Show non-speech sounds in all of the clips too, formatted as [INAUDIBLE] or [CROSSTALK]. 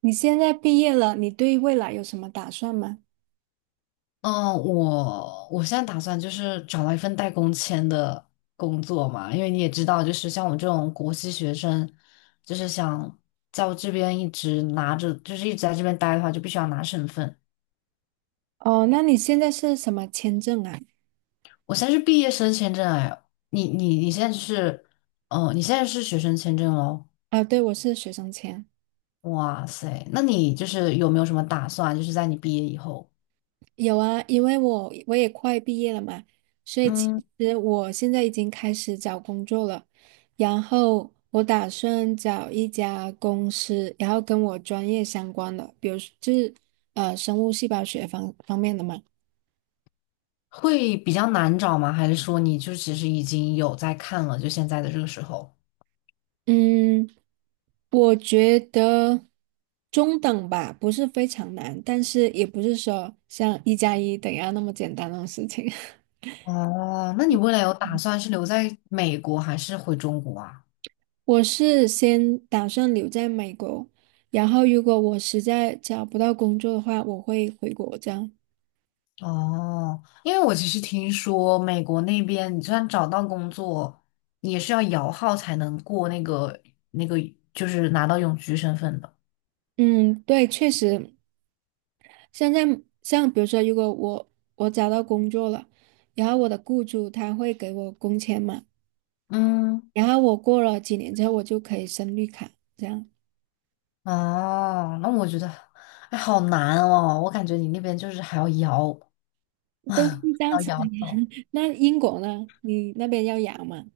你现在毕业了，你对未来有什么打算吗？嗯，我现在打算就是找到一份带工签的工作嘛，因为你也知道，就是像我这种国际学生，就是想在我这边一直拿着，就是一直在这边待的话，就必须要拿身份。哦，那你现在是什么签证啊？我现在是毕业生签证，哎，你现在是，嗯，你现在是学生签证哦，啊，对，我是学生签。哇塞，那你就是有没有什么打算，就是在你毕业以后，有啊，因为我也快毕业了嘛，所以其嗯，实我现在已经开始找工作了。然后我打算找一家公司，然后跟我专业相关的，比如是生物细胞学方方面的嘛。会比较难找吗？还是说你就其实已经有在看了，就现在的这个时候？嗯，我觉得中等吧，不是非常难，但是也不是说像一加一等于二那么简单的事情。哦，那你未来有打算是留在美国还是回中国啊？[LAUGHS] 我是先打算留在美国，然后如果我实在找不到工作的话，我会回国这样。哦，因为我其实听说美国那边，你就算找到工作，你也是要摇号才能过那个那个，就是拿到永居身份的。嗯，对，确实，现在像比如说，如果我找到工作了，然后我的雇主他会给我工钱嘛，嗯，然后我过了几年之后，我就可以申绿卡这样。哦，那我觉得，哎，好难哦，我感觉你那边就是还要摇，都是这样还要子的摇呀。号。[LAUGHS] 那英国呢？你那边要养吗？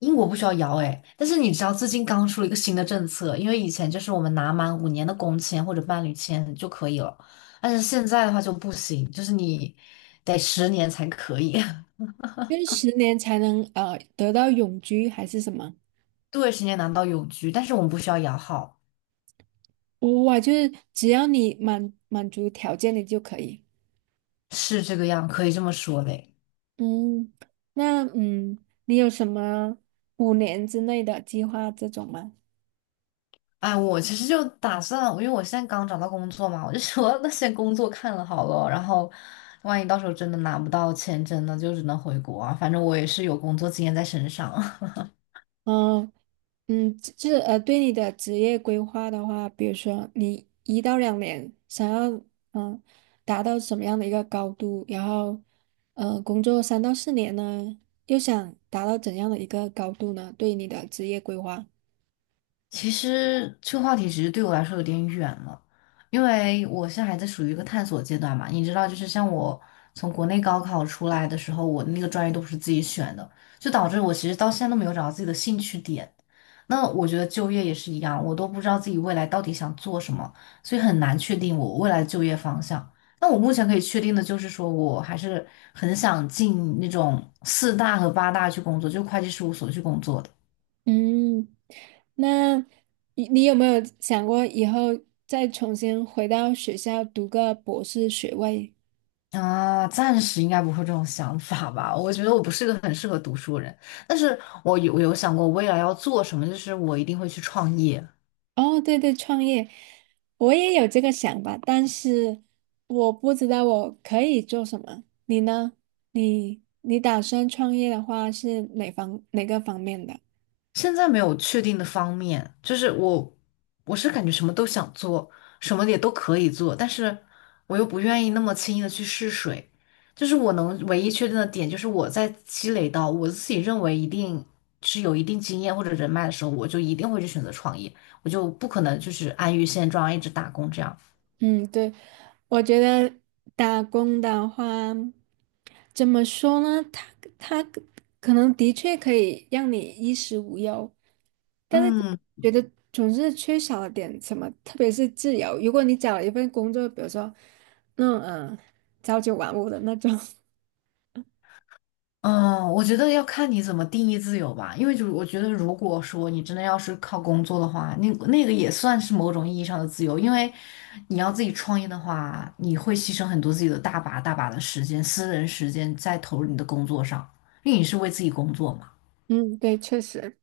英国不需要摇哎，但是你知道最近刚出了一个新的政策，因为以前就是我们拿满5年的工签或者伴侣签就可以了，但是现在的话就不行，就是你得十年才可以，就是10年才能得到永居还是什么？[LAUGHS] 对，10年拿到永居，但是我们不需要摇号，哇，就是只要你满满足条件你就可以。是这个样，可以这么说嘞。嗯，那嗯，你有什么5年之内的计划这种吗？哎，我其实就打算，因为我现在刚找到工作嘛，我就说那先工作看了好了，然后万一到时候真的拿不到签证呢，就只能回国啊，反正我也是有工作经验在身上。嗯、就是对你的职业规划的话，比如说你1到2年想要嗯达到什么样的一个高度，然后工作3到4年呢，又想达到怎样的一个高度呢？对你的职业规划，其实这个话题其实对我来说有点远了，因为我现在还在属于一个探索阶段嘛。你知道，就是像我从国内高考出来的时候，我那个专业都不是自己选的，就导致我其实到现在都没有找到自己的兴趣点。那我觉得就业也是一样，我都不知道自己未来到底想做什么，所以很难确定我未来的就业方向。那我目前可以确定的就是说，我还是很想进那种四大和八大去工作，就会计事务所去工作的。嗯，那你有没有想过以后再重新回到学校读个博士学位？啊，暂时应该不会有这种想法吧？我觉得我不是一个很适合读书的人，但是我有想过未来要做什么，就是我一定会去创业。哦，对对，创业，我也有这个想法，但是我不知道我可以做什么。你呢？你打算创业的话是哪个方面的？现在没有确定的方面，就是我是感觉什么都想做，什么也都可以做，但是我又不愿意那么轻易的去试水。就是我能唯一确定的点，就是我在积累到我自己认为一定是有一定经验或者人脉的时候，我就一定会去选择创业，我就不可能就是安于现状，一直打工这样。嗯，对，我觉得打工的话，怎么说呢？他可能的确可以让你衣食无忧，但是就嗯觉得总是缺少了点什么，特别是自由。如果你找了一份工作，比如说那种朝九晚五的那种，[LAUGHS] 嗯，我觉得要看你怎么定义自由吧，因为就是我觉得，如果说你真的要是靠工作的话，那那个也算是某种意义上的自由，因为你要自己创业的话，你会牺牲很多自己的大把大把的时间、私人时间在投入你的工作上，因为你是为自己工作嘛。嗯，对，确实，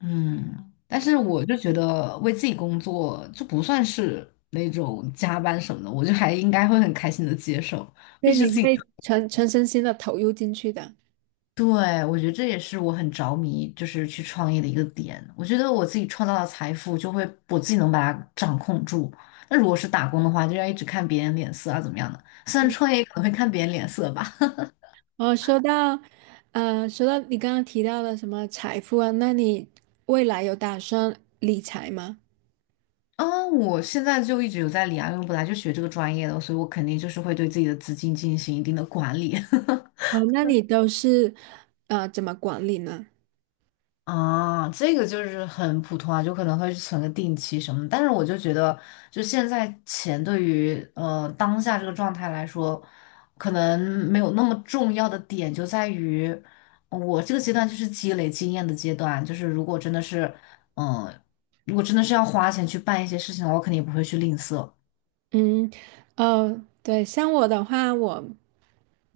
嗯，但是我就觉得为自己工作就不算是那种加班什么的，我就还应该会很开心的接受，毕对，竟你是自己会全身心的投入进去的。对，我觉得这也是我很着迷，就是去创业的一个点。我觉得我自己创造的财富，就会我自己能把它掌控住。那如果是打工的话，就要一直看别人脸色啊，怎么样的？虽然创业可能会看别人脸色吧。[LAUGHS] 哦，说到，说到你刚刚提到的什么财富啊，那你未来有打算理财吗？啊，我现在就一直有在理啊，因为我本来就学这个专业的，所以我肯定就是会对自己的资金进行一定的管理。[LAUGHS] 哦，那你都是怎么管理呢？啊，这个就是很普通啊，就可能会存个定期什么的但是我就觉得，就现在钱对于当下这个状态来说，可能没有那么重要的点就在于，我这个阶段就是积累经验的阶段。就是如果真的是，嗯、如果真的是要花钱去办一些事情的话，我肯定也不会去吝啬。嗯，哦，对，像我的话，我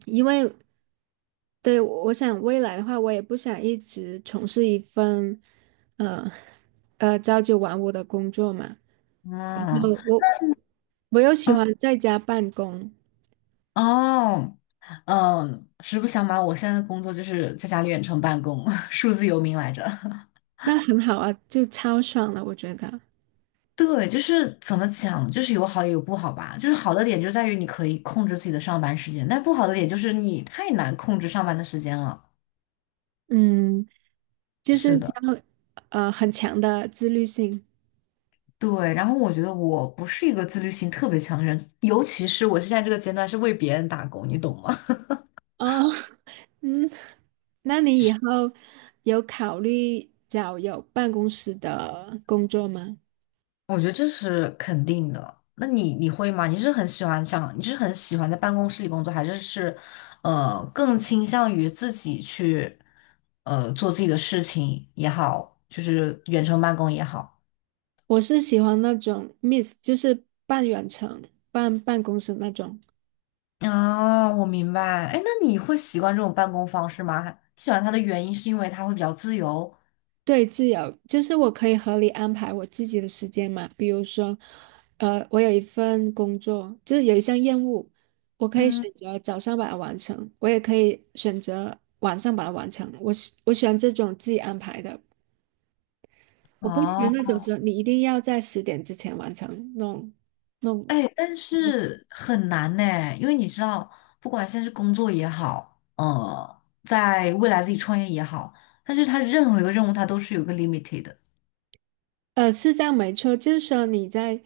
因为对我想未来的话，我也不想一直从事一份呃朝九晚五的工作嘛，然嗯，后我又喜欢在家办公，哦，嗯，实不相瞒，我现在的工作就是在家里远程办公，[LAUGHS] 数字游民来着。那很好啊，就超爽了，我觉得，对，就是怎么讲，就是有好也有不好吧。就是好的点就在于你可以控制自己的上班时间，但不好的点就是你太难控制上班的时间了。嗯。就是是的，要很强的自律性。对。然后我觉得我不是一个自律性特别强的人，尤其是我现在这个阶段是为别人打工，你懂吗？哦，[LAUGHS] 嗯，那你以后有考虑找有办公室的工作吗？[LAUGHS] 我觉得这是肯定的。那你你会吗？你是很喜欢想，你是很喜欢在办公室里工作，还是是，更倾向于自己去，做自己的事情也好，就是远程办公也好？我是喜欢那种 m i s s 就是半远程、半办公室那种。啊，我明白。哎，那你会习惯这种办公方式吗？喜欢它的原因是因为它会比较自由。对，自由就是我可以合理安排我自己的时间嘛。比如说，我有一份工作，就是有一项任务，我可以嗯，选择早上把它完成，我也可以选择晚上把它完成。我喜欢这种自己安排的，我不喜欢哦，那种说你一定要在10点之前完成那种。哎，但是很难呢，因为你知道，不管现在是工作也好，在未来自己创业也好，但是它任何一个任务它都是有一个 limited 的。是这样没错，就是说你在，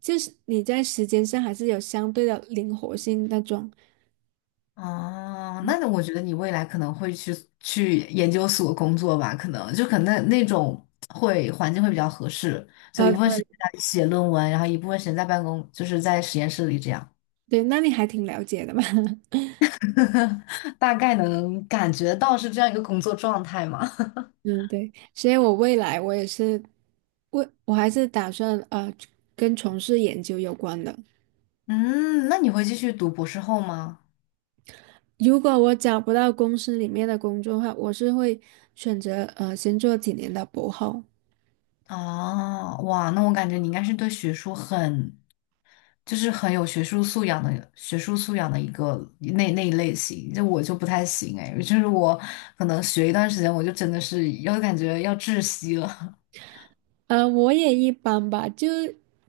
就是你在时间上还是有相对的灵活性那种。哦，那我觉得你未来可能会去去研究所工作吧，可能就可能那那种会环境会比较合适，就一部分时间对在那里写论文，然后一部分时间在办公，就是在实验室里这样，对，那你还挺了解的嘛。[LAUGHS] [LAUGHS] 大概能感觉到是这样一个工作状态嘛。嗯，对，所以我未来我也是，我还是打算跟从事研究有关的。[LAUGHS] 嗯，那你会继续读博士后吗？如果我找不到公司里面的工作的话，我是会选择先做几年的博后。哦，哇，那我感觉你应该是对学术很就是很有学术素养的学术素养的一个那那一类型，就我就不太行哎，就是我可能学一段时间，我就真的是要感觉要窒息了。我也一般吧，就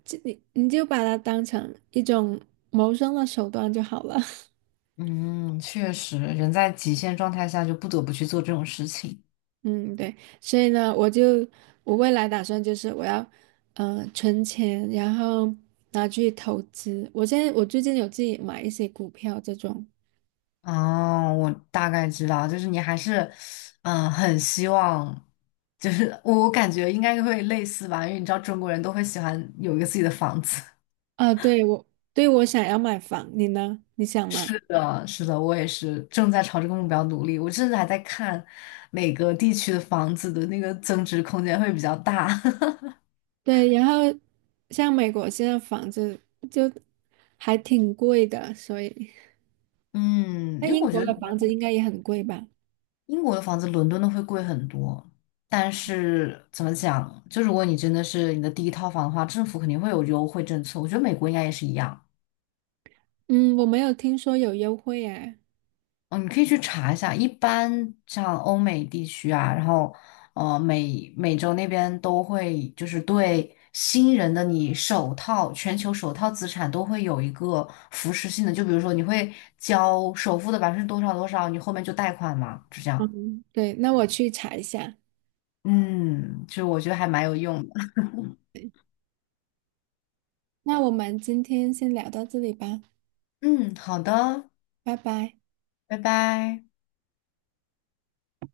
你就把它当成一种谋生的手段就好了。[LAUGHS] [LAUGHS] 嗯，确实，人在极限状态下就不得不去做这种事情。嗯，对，所以呢，我就我未来打算就是我要，存钱，然后拿去投资。我现在我最近有自己买一些股票这种。哦，我大概知道，就是你还是，嗯，很希望，就是我我感觉应该会类似吧，因为你知道中国人都会喜欢有一个自己的房子。啊，对，我想要买房，你呢？你想吗？是的，是的，我也是正在朝这个目标努力。我甚至还在看哪个地区的房子的那个增值空间会比较大。[LAUGHS] 对，然后像美国现在房子就还挺贵的，所以嗯，那因为英我国觉得的房子应该也很贵吧？英国的房子伦敦的会贵很多，但是怎么讲，就如果你真的是你的第一套房的话，政府肯定会有优惠政策。我觉得美国应该也是一样。嗯，我没有听说有优惠哎。嗯，你可以去查一下，一般像欧美地区啊，然后美洲那边都会就是对新人的你首套全球首套资产都会有一个扶持性的，就比如说你会交首付的百分之多少多少，你后面就贷款嘛，就这样。嗯，对，那我去查一下。嗯，就我觉得还蛮有用的。那我们今天先聊到这里吧，嗯，好的，拜拜。拜拜。